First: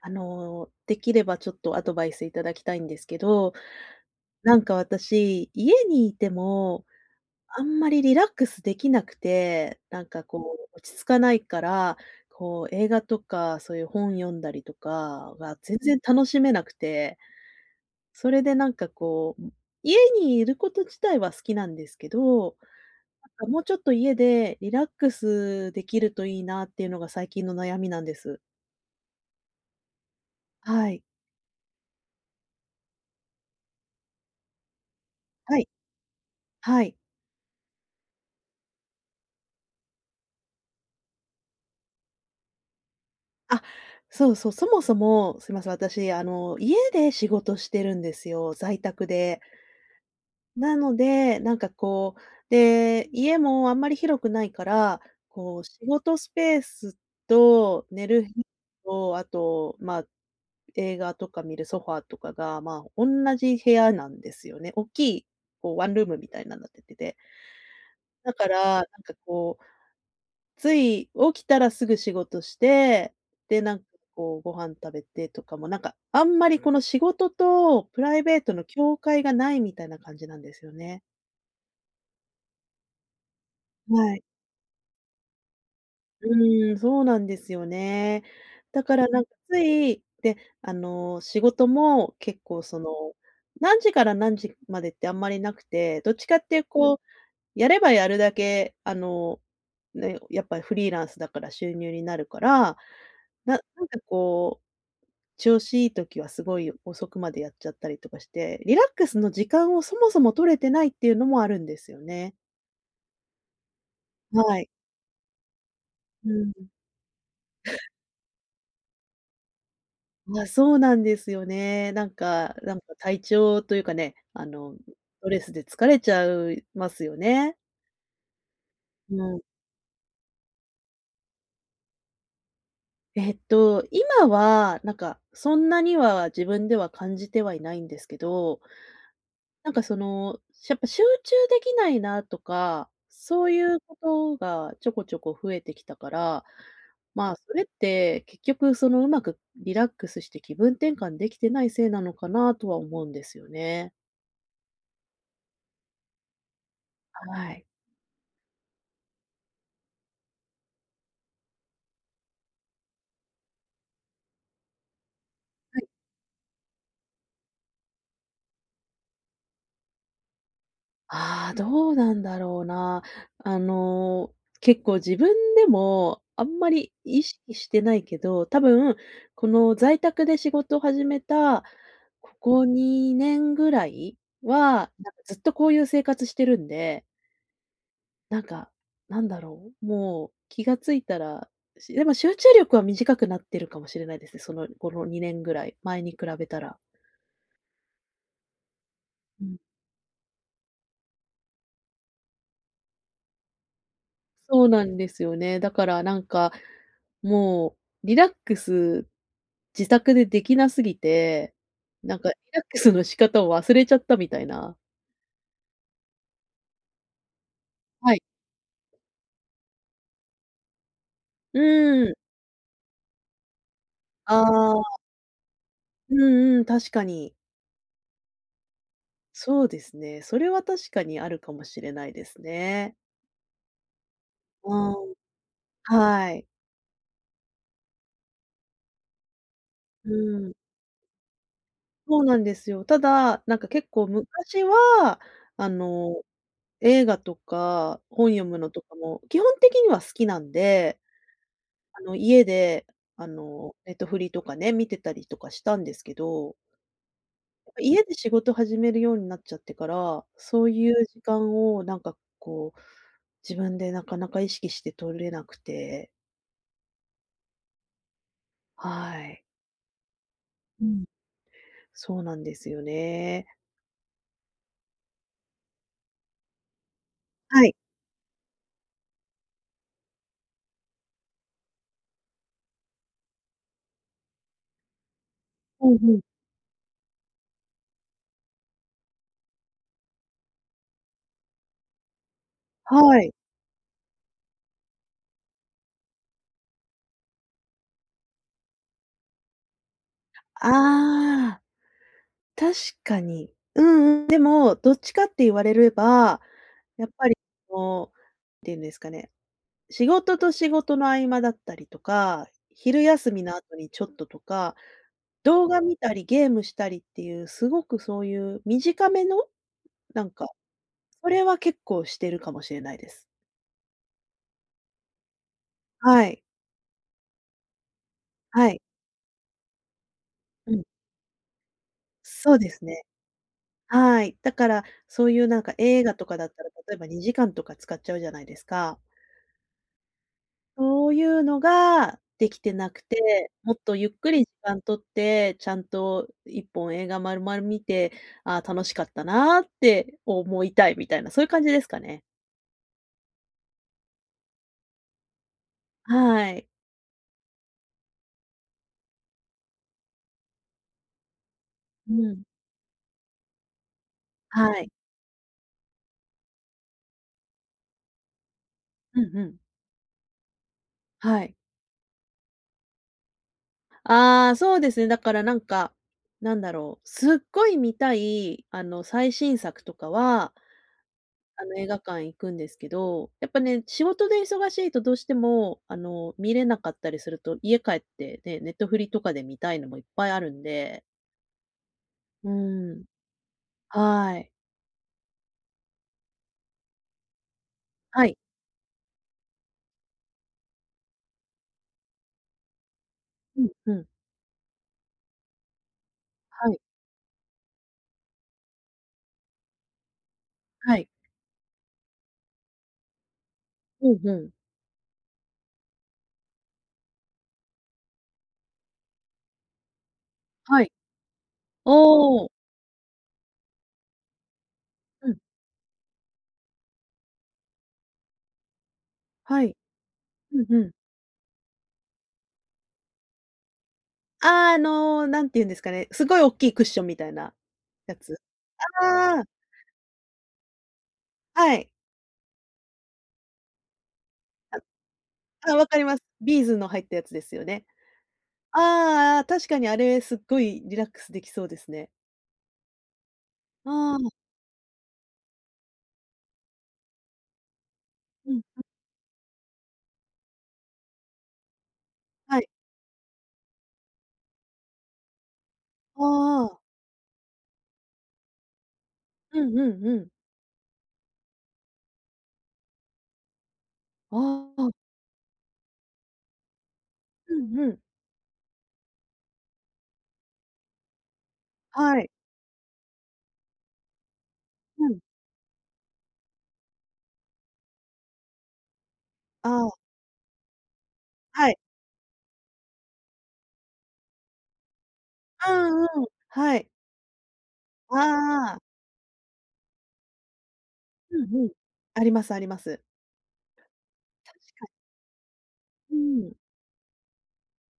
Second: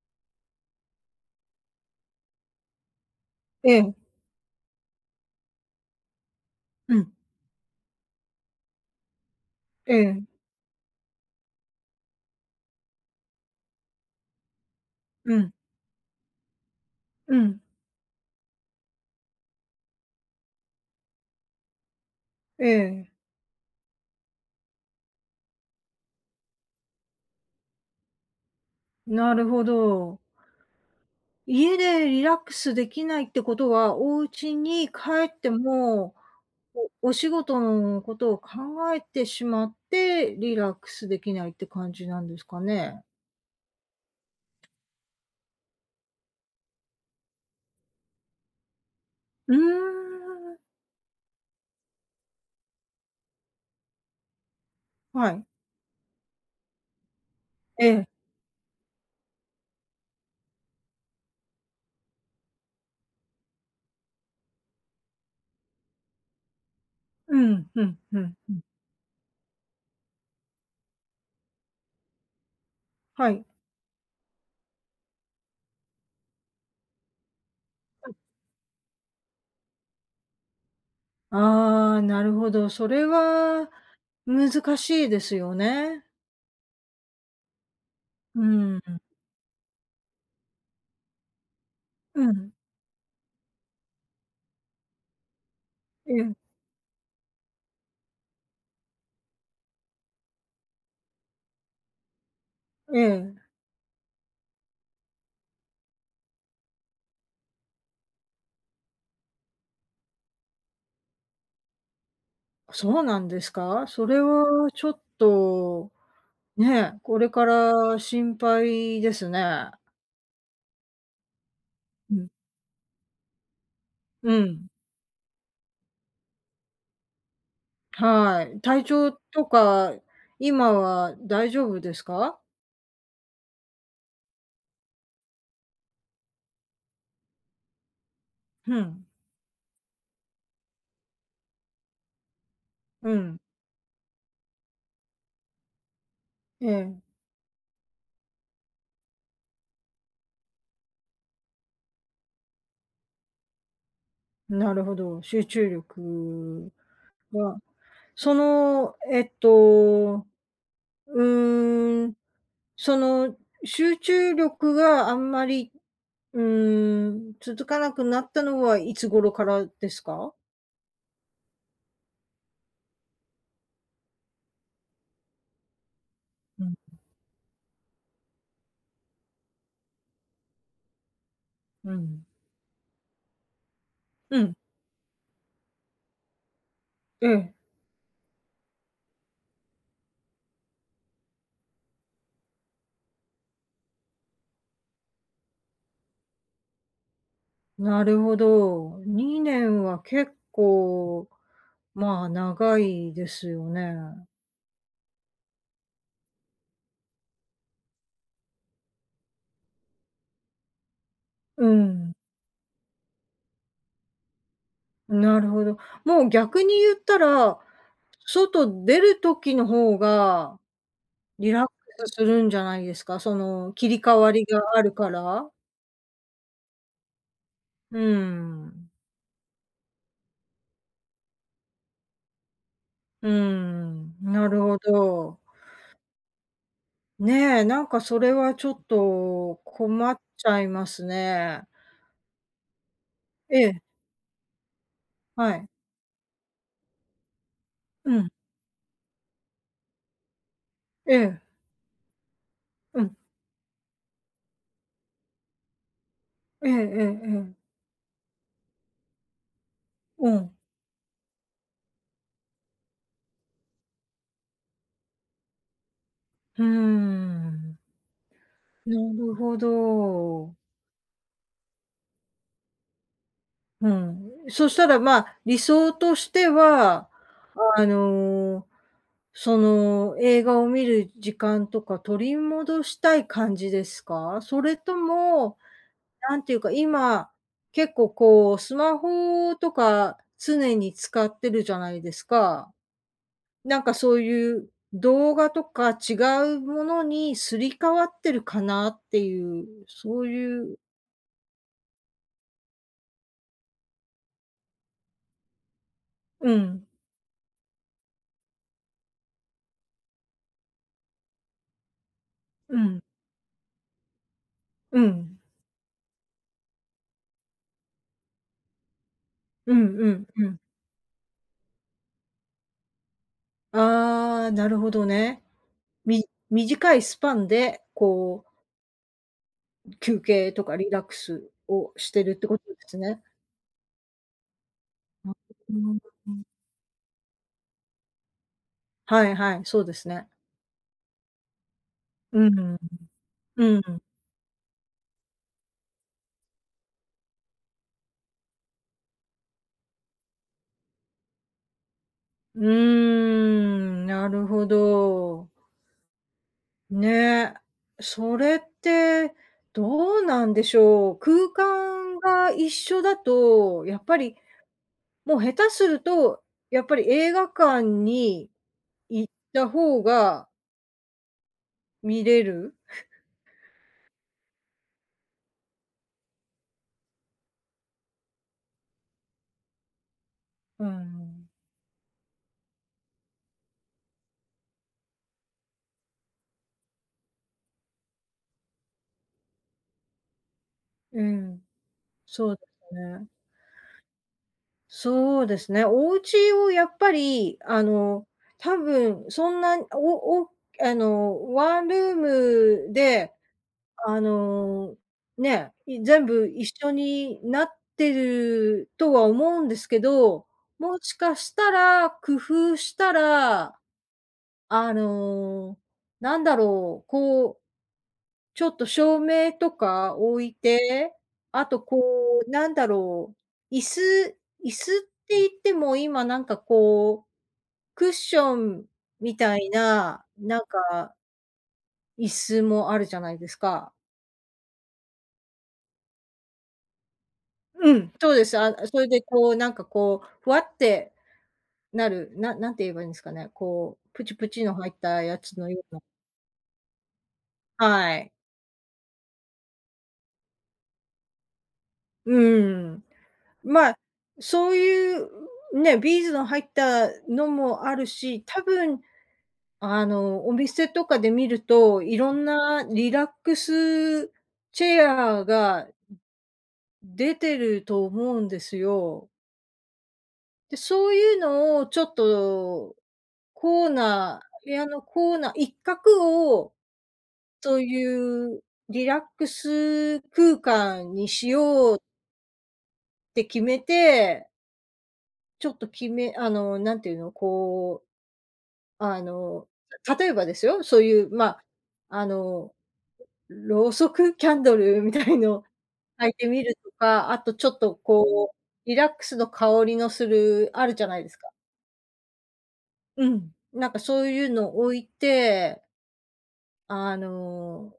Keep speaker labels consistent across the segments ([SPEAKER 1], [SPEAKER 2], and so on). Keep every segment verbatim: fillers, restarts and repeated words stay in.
[SPEAKER 1] あの、できればちょっとアドバイスいただきたいんですけど、
[SPEAKER 2] ええ、
[SPEAKER 1] なんか私、家にいても、
[SPEAKER 2] うん、
[SPEAKER 1] あんまりリラックスできなくて、
[SPEAKER 2] え
[SPEAKER 1] なん
[SPEAKER 2] え、
[SPEAKER 1] かこう、落ち着かないから、こう映画とか、そういう本読んだりとか
[SPEAKER 2] うん、
[SPEAKER 1] が全然楽しめなくて、
[SPEAKER 2] うん、
[SPEAKER 1] それでなんかこう、家にいること自体は好きなんですけど、
[SPEAKER 2] ええ、
[SPEAKER 1] なんかもうちょっと家でリラックスできるといいなっていうのが最近の悩みなんです。
[SPEAKER 2] なるほど。
[SPEAKER 1] はい。
[SPEAKER 2] 家でリラックスできないってことは、お家に帰って
[SPEAKER 1] はい。
[SPEAKER 2] も、
[SPEAKER 1] はい。
[SPEAKER 2] おお仕事のことを考えてしまって、リラックスできないって感じなんですかね？
[SPEAKER 1] あ、そうそう、そもそも、すみません、私、あの、家で仕事してるんですよ、在宅で。
[SPEAKER 2] うーん、
[SPEAKER 1] なので、なんかこう、で、家もあんまり広くないから、
[SPEAKER 2] はい。
[SPEAKER 1] こう、仕事スペース
[SPEAKER 2] え
[SPEAKER 1] と
[SPEAKER 2] え、
[SPEAKER 1] 寝る日と、あと、まあ、映画とか見るソファーとかが、まあ、同じ部屋なんですよね。大きい、こう、ワンルームみたいなのになってて。
[SPEAKER 2] うん、うんう
[SPEAKER 1] だ
[SPEAKER 2] ん
[SPEAKER 1] か
[SPEAKER 2] うん。
[SPEAKER 1] ら、なんかこうつい起きたらすぐ仕事して、
[SPEAKER 2] はい。
[SPEAKER 1] で、なんかこうご飯食べてとかも、なんかあんまりこの仕事とプライベートの境界がないみたいな感じなんですよね。
[SPEAKER 2] ああ、なるほど、それは
[SPEAKER 1] はい。
[SPEAKER 2] 難しいですよね。
[SPEAKER 1] うーん、そうなんですよね。
[SPEAKER 2] うん、
[SPEAKER 1] だからなん。んかつい、で、あの、仕事も
[SPEAKER 2] う
[SPEAKER 1] 結
[SPEAKER 2] ん、
[SPEAKER 1] 構その、何時から何時までってあんまりなくて、
[SPEAKER 2] え
[SPEAKER 1] どっち
[SPEAKER 2] え、
[SPEAKER 1] かっていうこう、やればやるだけ、あの、ね、やっぱりフリーランスだから収入になるから、
[SPEAKER 2] ええ。
[SPEAKER 1] ななんかこう調子いい時はすごい遅くまでやっちゃったりとかして、リラックスの時間をそもそも取れてないっていうのもあるんですよね。
[SPEAKER 2] そうなんですか？それ
[SPEAKER 1] は
[SPEAKER 2] は
[SPEAKER 1] い。
[SPEAKER 2] ちょっと、
[SPEAKER 1] うん。
[SPEAKER 2] ね、これから心配ですね。
[SPEAKER 1] あ、そうなんですよね。なん
[SPEAKER 2] うん。
[SPEAKER 1] かなんか体調というかね、
[SPEAKER 2] う
[SPEAKER 1] あ
[SPEAKER 2] ん、
[SPEAKER 1] の、ストレスで疲れちゃいますよね。
[SPEAKER 2] はい。体調
[SPEAKER 1] うん。
[SPEAKER 2] とか、今は大丈夫ですか？
[SPEAKER 1] えっと、今はなんかそんなには自分では感じてはいないんですけど
[SPEAKER 2] うん、
[SPEAKER 1] なんかその、やっぱ集中できないなとか、
[SPEAKER 2] うん、
[SPEAKER 1] そういうことがちょこちょこ増えてきたから、
[SPEAKER 2] ええ、
[SPEAKER 1] まあ、それって結局そのうまくリラックスして気分転換できてないせいなのかなとは思うんですよね。
[SPEAKER 2] なるほど、集中力
[SPEAKER 1] は
[SPEAKER 2] は、
[SPEAKER 1] い。
[SPEAKER 2] その、えっと、うーん、その、集中力があんまり、うーん、続かなくなったのはいつ頃からですか？
[SPEAKER 1] ああ、どうなんだろうな。あの、結構自分でもあん
[SPEAKER 2] う
[SPEAKER 1] ま
[SPEAKER 2] ん
[SPEAKER 1] り意識してないけど、多分この在宅で仕事を始めた、
[SPEAKER 2] うん。
[SPEAKER 1] ここにねんぐらい
[SPEAKER 2] うん。
[SPEAKER 1] は、なんかずっとこういう生活してるんで、
[SPEAKER 2] ええ、
[SPEAKER 1] なんか、なんだろう、もう気がついたら、しでも集中力は短くなってるかもしれないですね、そのこのにねんぐらい、前に比べたら。
[SPEAKER 2] なるほど。にねんは結構、まあ、長いですよね。
[SPEAKER 1] そうなんですよね。だからなんか、もうリラックス、自宅でできなすぎて、
[SPEAKER 2] うん、
[SPEAKER 1] なんかリラックスの仕方を忘れちゃったみたいな。
[SPEAKER 2] なるほど。もう逆に言ったら、
[SPEAKER 1] はい。
[SPEAKER 2] 外出る時の方がリ
[SPEAKER 1] う
[SPEAKER 2] ラックス
[SPEAKER 1] ん。
[SPEAKER 2] するんじゃないですか？その、切り替わ
[SPEAKER 1] あ
[SPEAKER 2] りがあ
[SPEAKER 1] あ、
[SPEAKER 2] るから。
[SPEAKER 1] うんうん、確かに。
[SPEAKER 2] うん。
[SPEAKER 1] そうですね。それは確かにあるかもしれないですね。
[SPEAKER 2] うん、なる
[SPEAKER 1] う
[SPEAKER 2] ほ
[SPEAKER 1] ん、
[SPEAKER 2] ど。
[SPEAKER 1] はい。
[SPEAKER 2] ね、えなんかそれはちょっと困
[SPEAKER 1] う
[SPEAKER 2] っち
[SPEAKER 1] ん、
[SPEAKER 2] ゃいますね。
[SPEAKER 1] そうなんですよ。ただ、な
[SPEAKER 2] え
[SPEAKER 1] んか
[SPEAKER 2] え、
[SPEAKER 1] 結構昔は、
[SPEAKER 2] はい。
[SPEAKER 1] あの、映画とか
[SPEAKER 2] うん、
[SPEAKER 1] 本読むのとかも基本的には好きなんで
[SPEAKER 2] ええ。
[SPEAKER 1] あの、家で、
[SPEAKER 2] うん。
[SPEAKER 1] あの、ネットフリとかね、見てたりとかしたんですけど、
[SPEAKER 2] ええええええ。
[SPEAKER 1] 家で仕事始めるようになっちゃってから、
[SPEAKER 2] うん。
[SPEAKER 1] そういう時間をなんかこう、自分でなかなか意識して取れなくて、
[SPEAKER 2] うーん。
[SPEAKER 1] は
[SPEAKER 2] なる
[SPEAKER 1] い。
[SPEAKER 2] ほど。
[SPEAKER 1] うん。そうなんですよね。
[SPEAKER 2] うん。そしたら、まあ、理想としては、
[SPEAKER 1] はい。
[SPEAKER 2] あの、その、映画を見る時間とか取り戻したい感じですか？それとも、
[SPEAKER 1] うんうん。
[SPEAKER 2] なんていうか、今、結構こう、スマホとか常に使ってるじゃないですか。
[SPEAKER 1] はい。
[SPEAKER 2] なんかそういう動画とか違うものにすり替わってるかなっていう、そういう
[SPEAKER 1] ああ、確かに。うんうん。でも、どっちかって言われれば、
[SPEAKER 2] うん、
[SPEAKER 1] やっぱり、あの、っていうんですかね仕事と仕事の合間だったりとか、
[SPEAKER 2] うん、
[SPEAKER 1] 昼休みの後にちょっととか、
[SPEAKER 2] うん、
[SPEAKER 1] 動画見たりゲームしたりっていう、すごくそういう短めの、
[SPEAKER 2] うんう
[SPEAKER 1] な
[SPEAKER 2] ん
[SPEAKER 1] んか、
[SPEAKER 2] うん。
[SPEAKER 1] それは結構してるかもしれないです。
[SPEAKER 2] ああ、なるほどね。み
[SPEAKER 1] はい。
[SPEAKER 2] 短いスパンで、こ
[SPEAKER 1] はい。
[SPEAKER 2] う、休憩と
[SPEAKER 1] う
[SPEAKER 2] か
[SPEAKER 1] ん。
[SPEAKER 2] リラックスをしてるって
[SPEAKER 1] そ
[SPEAKER 2] こ
[SPEAKER 1] う
[SPEAKER 2] と
[SPEAKER 1] で
[SPEAKER 2] で
[SPEAKER 1] す
[SPEAKER 2] す
[SPEAKER 1] ね。
[SPEAKER 2] ね。
[SPEAKER 1] はい。だから、そういうなんか映画と
[SPEAKER 2] う
[SPEAKER 1] か
[SPEAKER 2] ん。
[SPEAKER 1] だったら、例えばにじかんとか使っちゃうじゃないですか。
[SPEAKER 2] はいはい、そうですね。
[SPEAKER 1] そういうのがで
[SPEAKER 2] う
[SPEAKER 1] きて
[SPEAKER 2] ん、
[SPEAKER 1] なくて、
[SPEAKER 2] う
[SPEAKER 1] もっ
[SPEAKER 2] ん。
[SPEAKER 1] とゆっくり時間取って、ちゃんと一本映画丸々見て、ああ、楽しかったなって思いたいみたいな、そういう感じですかね。
[SPEAKER 2] うーん、なるほど。
[SPEAKER 1] はい。
[SPEAKER 2] ねえ、それってどうなんでしょう。空
[SPEAKER 1] う
[SPEAKER 2] 間
[SPEAKER 1] ん。
[SPEAKER 2] が一緒だと、やっぱり、
[SPEAKER 1] はい。
[SPEAKER 2] もう下手すると、やっぱり映画館に
[SPEAKER 1] う
[SPEAKER 2] 行っ
[SPEAKER 1] んうん。
[SPEAKER 2] た方が
[SPEAKER 1] はい。
[SPEAKER 2] 見れる。
[SPEAKER 1] ああ、そうですね、だからなんか、なんだろう、すっごい見たい、あの、最新作とかは
[SPEAKER 2] うん。
[SPEAKER 1] あの、映画館行くんですけど、やっぱね、仕事で忙しいとどうしても、あの、見れなかったりすると、家帰ってね、ネットフリとかで見たいのもいっぱいあるんで。
[SPEAKER 2] うん、
[SPEAKER 1] う
[SPEAKER 2] そうです
[SPEAKER 1] ーん。
[SPEAKER 2] ね。
[SPEAKER 1] はい。
[SPEAKER 2] そうですね。お家をやっぱり、あ
[SPEAKER 1] は
[SPEAKER 2] の、
[SPEAKER 1] い。
[SPEAKER 2] 多分そんな、おおあの、ワンルームで
[SPEAKER 1] うんうん。
[SPEAKER 2] あの、ね、い全部
[SPEAKER 1] は
[SPEAKER 2] 一
[SPEAKER 1] い。
[SPEAKER 2] 緒になってるとは思うんですけど、
[SPEAKER 1] は
[SPEAKER 2] も
[SPEAKER 1] い。
[SPEAKER 2] しかしたら、工夫したら、
[SPEAKER 1] うんうん。
[SPEAKER 2] あの、なんだろう、こう、ちょっと照明とか置い
[SPEAKER 1] はい。
[SPEAKER 2] て、あとこ
[SPEAKER 1] お
[SPEAKER 2] う、
[SPEAKER 1] お。
[SPEAKER 2] なんだろう、椅子椅子っ
[SPEAKER 1] う
[SPEAKER 2] て
[SPEAKER 1] ん。
[SPEAKER 2] 言っても今なんかこう、クッションみた
[SPEAKER 1] は
[SPEAKER 2] い
[SPEAKER 1] い。
[SPEAKER 2] な、
[SPEAKER 1] う
[SPEAKER 2] なん
[SPEAKER 1] んうん。
[SPEAKER 2] か椅子もあるじゃないですか。
[SPEAKER 1] ああ、の、なんて言うんですかね、すごいおっきいクッションみたいな
[SPEAKER 2] うん、
[SPEAKER 1] や
[SPEAKER 2] そう
[SPEAKER 1] つ。
[SPEAKER 2] です。あ、それで
[SPEAKER 1] ああ、
[SPEAKER 2] こう、なんかこう、ふわって
[SPEAKER 1] はい。
[SPEAKER 2] なる、ななんて言えばいいんですかね、こう、プチプチの
[SPEAKER 1] あ、
[SPEAKER 2] 入ったやつの
[SPEAKER 1] あ、
[SPEAKER 2] よ
[SPEAKER 1] 分
[SPEAKER 2] う
[SPEAKER 1] か
[SPEAKER 2] な
[SPEAKER 1] ります。ビーズの入ったやつですよね。
[SPEAKER 2] はい。
[SPEAKER 1] ああああ、確かにあれすっごいリラックスできそうですね。
[SPEAKER 2] うん。まあ、
[SPEAKER 1] ああ、
[SPEAKER 2] そういうね、ビーズの入ったのもあるし、
[SPEAKER 1] う
[SPEAKER 2] 多
[SPEAKER 1] ん、
[SPEAKER 2] 分あの、お店とかで見ると、いろん
[SPEAKER 1] はい。
[SPEAKER 2] なリラックスチェアが
[SPEAKER 1] ああ。
[SPEAKER 2] 出てると思うんですよ。
[SPEAKER 1] うんうんうん。
[SPEAKER 2] で、そういうのをちょっと、コーナー部
[SPEAKER 1] あ
[SPEAKER 2] 屋の
[SPEAKER 1] あ。
[SPEAKER 2] コーナー一角を、
[SPEAKER 1] う
[SPEAKER 2] そ
[SPEAKER 1] ん
[SPEAKER 2] う
[SPEAKER 1] うん。
[SPEAKER 2] いうリラックス空間にしようっ
[SPEAKER 1] はい。
[SPEAKER 2] て決めて、
[SPEAKER 1] うん。
[SPEAKER 2] ちょっと決めあの、なんていうの、こう、あの、
[SPEAKER 1] ああ、
[SPEAKER 2] 例えばですよ、そういう、まあ、
[SPEAKER 1] はい。
[SPEAKER 2] あの、ろうそくキャンドルみたいの
[SPEAKER 1] うんうん。
[SPEAKER 2] 焚いてみる
[SPEAKER 1] はい。
[SPEAKER 2] とか、あとちょっとこう、
[SPEAKER 1] ああ。
[SPEAKER 2] リラックスの香りのするあるじゃないです
[SPEAKER 1] う
[SPEAKER 2] か。
[SPEAKER 1] んうん。ありますあります。
[SPEAKER 2] うん、なんかそういうの置いて、
[SPEAKER 1] うん。
[SPEAKER 2] あの、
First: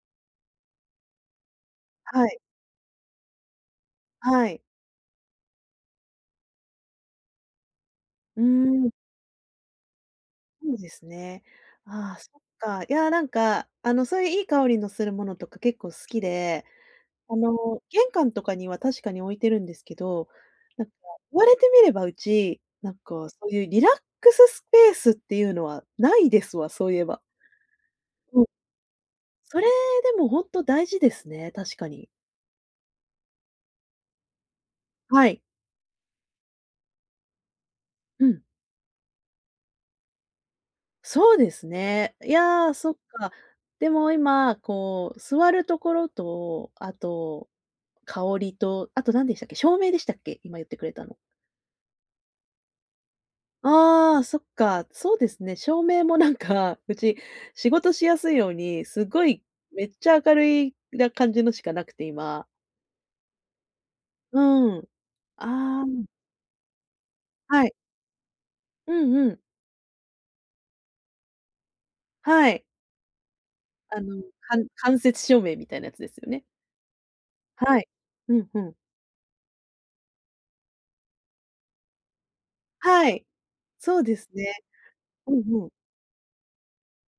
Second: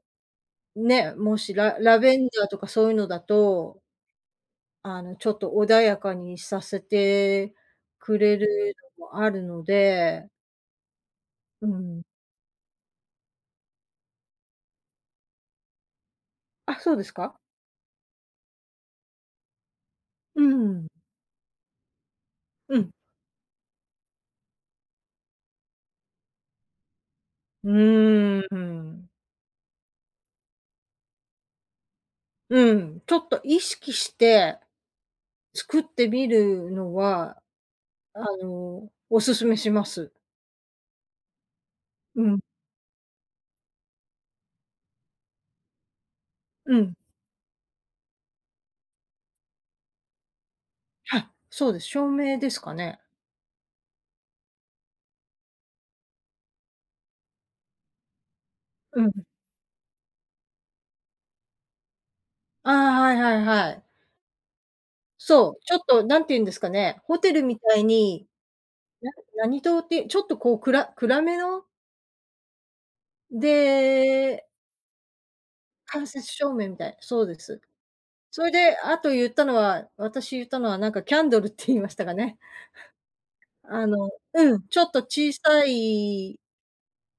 [SPEAKER 2] ね、もしララベ
[SPEAKER 1] は
[SPEAKER 2] ン
[SPEAKER 1] い、
[SPEAKER 2] ダーとかそういうのだと、
[SPEAKER 1] はい。
[SPEAKER 2] あの、ちょっと穏やかにさせてくれ
[SPEAKER 1] うー
[SPEAKER 2] る
[SPEAKER 1] ん、
[SPEAKER 2] のもあるので、
[SPEAKER 1] そうですね。
[SPEAKER 2] うん。
[SPEAKER 1] ああ、そっか。いや、なんか、あの、そういういい香りのするものとか結構好きで
[SPEAKER 2] あ、そうです
[SPEAKER 1] あ
[SPEAKER 2] か？
[SPEAKER 1] の、玄関とかには確かに置いてるんですけど、
[SPEAKER 2] う
[SPEAKER 1] な
[SPEAKER 2] ん、
[SPEAKER 1] んか言われてみれば、うち、
[SPEAKER 2] うん。
[SPEAKER 1] なんかそういうリラックススペースっていうのはないですわ、そういえば。
[SPEAKER 2] う
[SPEAKER 1] う
[SPEAKER 2] ー
[SPEAKER 1] ん。
[SPEAKER 2] ん。
[SPEAKER 1] それでもほんと大事ですね、確かに。
[SPEAKER 2] うん、ちょっと意識して
[SPEAKER 1] はい。
[SPEAKER 2] 作ってみるのは、あ
[SPEAKER 1] うん。
[SPEAKER 2] の、おすすめします。
[SPEAKER 1] そうですね。
[SPEAKER 2] う
[SPEAKER 1] い
[SPEAKER 2] ん、
[SPEAKER 1] や、そっか。でも今、こう座るところと、
[SPEAKER 2] う
[SPEAKER 1] あ
[SPEAKER 2] ん。
[SPEAKER 1] と香りと、あと何でしたっけ、照明でしたっけ？今言ってくれたの。
[SPEAKER 2] はい、そうです。照明ですかね。
[SPEAKER 1] ああ、そっか、そうですね。照明もなんか、うち仕事しやすいように、
[SPEAKER 2] う
[SPEAKER 1] す
[SPEAKER 2] ん。
[SPEAKER 1] ごいめっちゃ明るいな感じのしかなくて、今。
[SPEAKER 2] ああ、はいはいはい。
[SPEAKER 1] うん。
[SPEAKER 2] そう、ちょっ
[SPEAKER 1] ああ、
[SPEAKER 2] となんて言うんですかね、ホテルみ
[SPEAKER 1] はい。
[SPEAKER 2] たいに、
[SPEAKER 1] う
[SPEAKER 2] な
[SPEAKER 1] んうん。
[SPEAKER 2] 何棟って、ちょっとこう、くら暗めの、
[SPEAKER 1] はい。あの、
[SPEAKER 2] で、
[SPEAKER 1] かん間接照明みたいなやつ
[SPEAKER 2] 間
[SPEAKER 1] です
[SPEAKER 2] 接
[SPEAKER 1] よね。
[SPEAKER 2] 照明みたいそうです。
[SPEAKER 1] はい。う
[SPEAKER 2] そ
[SPEAKER 1] ん
[SPEAKER 2] れ
[SPEAKER 1] うん。
[SPEAKER 2] で、あと言ったのは私言ったのはなんかキャンドルって 言いましたかね。
[SPEAKER 1] はい。
[SPEAKER 2] あ
[SPEAKER 1] そう
[SPEAKER 2] の
[SPEAKER 1] ですね。
[SPEAKER 2] うん、ちょっと小
[SPEAKER 1] うん
[SPEAKER 2] さ
[SPEAKER 1] うん。
[SPEAKER 2] い、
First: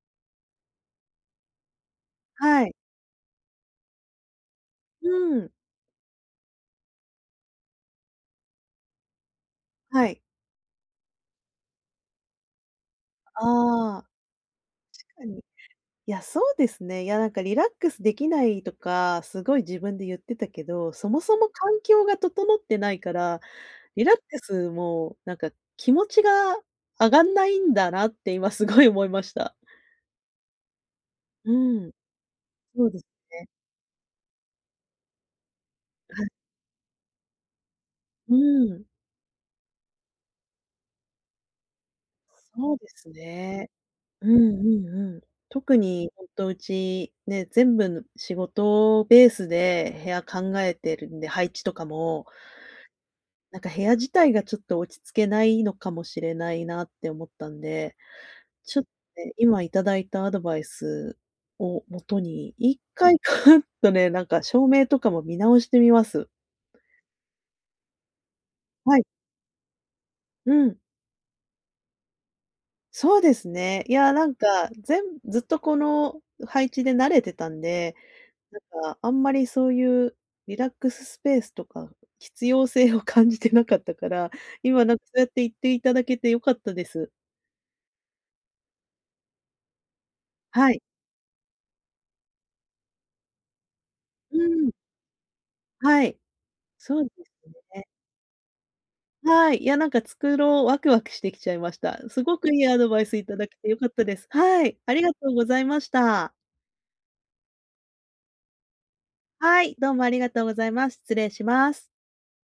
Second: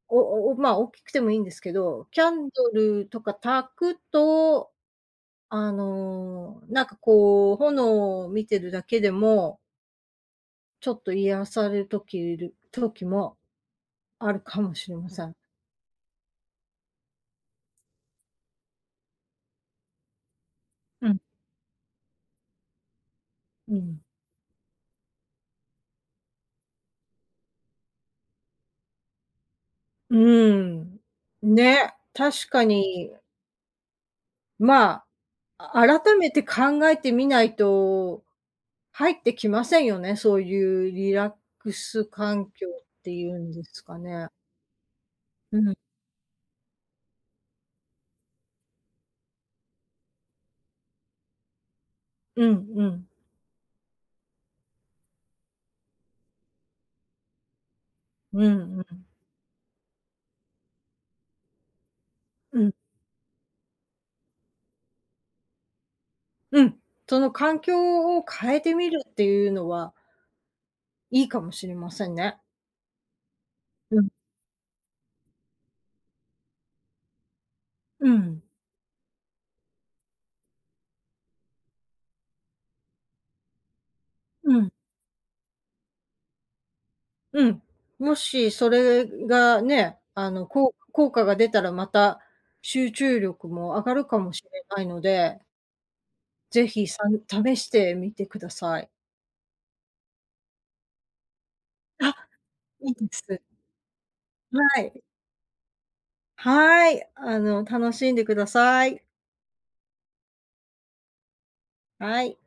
[SPEAKER 2] おおおまあ、大きくてもいいんですけど、キャン
[SPEAKER 1] は
[SPEAKER 2] ド
[SPEAKER 1] い。
[SPEAKER 2] ルとか焚くと、
[SPEAKER 1] うん。
[SPEAKER 2] あの、なんかこう、炎を見てるだけでも、
[SPEAKER 1] はい。
[SPEAKER 2] ちょっと癒される時いる時も
[SPEAKER 1] ああ。
[SPEAKER 2] あるかもしれません。
[SPEAKER 1] いや、そうですね。いや、なんかリラックスできないとか、すごい自分で言ってたけど、
[SPEAKER 2] う
[SPEAKER 1] そ
[SPEAKER 2] ん、
[SPEAKER 1] もそも環境が整ってないから、
[SPEAKER 2] うん。
[SPEAKER 1] リラックスもなんか気持ちが上がんないんだなって今すごい思いました。
[SPEAKER 2] うーん。
[SPEAKER 1] うん、
[SPEAKER 2] ね、確か
[SPEAKER 1] そうです
[SPEAKER 2] に、
[SPEAKER 1] ね。
[SPEAKER 2] まあ、あ改
[SPEAKER 1] はい。
[SPEAKER 2] めて考えてみないと、
[SPEAKER 1] うん、
[SPEAKER 2] 入ってきませんよね、そういうリラックス環境
[SPEAKER 1] そう
[SPEAKER 2] っ
[SPEAKER 1] です
[SPEAKER 2] ていうんで
[SPEAKER 1] ね。
[SPEAKER 2] すか
[SPEAKER 1] う
[SPEAKER 2] ね。
[SPEAKER 1] んうんうん。
[SPEAKER 2] うん。
[SPEAKER 1] 特にほんとうち、ね、全部の仕事ベースで部屋考えてるんで、配置とかも。
[SPEAKER 2] うんうん。
[SPEAKER 1] なんか部屋自体がちょっと落ち着けないのかもしれないなって思ったんで、
[SPEAKER 2] うん
[SPEAKER 1] ち
[SPEAKER 2] う
[SPEAKER 1] ょっと
[SPEAKER 2] ん。
[SPEAKER 1] ね、今いただいたアドバイスをもとに、
[SPEAKER 2] うん。
[SPEAKER 1] いっかいガーッとね、なんか照明とかも見直してみます。
[SPEAKER 2] うん。その環境を変えてみ
[SPEAKER 1] は
[SPEAKER 2] る
[SPEAKER 1] い。
[SPEAKER 2] っていうのは、
[SPEAKER 1] うん。
[SPEAKER 2] いいかもしれませんね。
[SPEAKER 1] そうですね。い
[SPEAKER 2] うん。
[SPEAKER 1] や、なんか、ぜんずっとこの配置で慣れてたんで、
[SPEAKER 2] うん。
[SPEAKER 1] なんかあんまりそういうリラックススペースとか必要性を感じてなかったから、
[SPEAKER 2] うん。
[SPEAKER 1] 今なんかそうやって言っていただけて良かったです。
[SPEAKER 2] うん。もしそれがね、あの、
[SPEAKER 1] は
[SPEAKER 2] こ
[SPEAKER 1] い。
[SPEAKER 2] う効果が出たらまた集中力も上がるかも
[SPEAKER 1] う
[SPEAKER 2] しれ
[SPEAKER 1] ん、
[SPEAKER 2] ないので、
[SPEAKER 1] はい。
[SPEAKER 2] ぜひ
[SPEAKER 1] そ
[SPEAKER 2] さ
[SPEAKER 1] うで
[SPEAKER 2] ん
[SPEAKER 1] す
[SPEAKER 2] 試し
[SPEAKER 1] ね。
[SPEAKER 2] てみてください。
[SPEAKER 1] はい。いや、なんか作ろうワクワクしてきちゃいました。
[SPEAKER 2] あ、
[SPEAKER 1] すごくいいアド
[SPEAKER 2] いい
[SPEAKER 1] バイ
[SPEAKER 2] で
[SPEAKER 1] スいた
[SPEAKER 2] す。
[SPEAKER 1] だけて良かったです。はい。
[SPEAKER 2] は
[SPEAKER 1] あ
[SPEAKER 2] い。
[SPEAKER 1] りがとうございました。
[SPEAKER 2] はい。あの、楽しんでください。
[SPEAKER 1] はい、どうもありがとうございます。失礼します。
[SPEAKER 2] はい。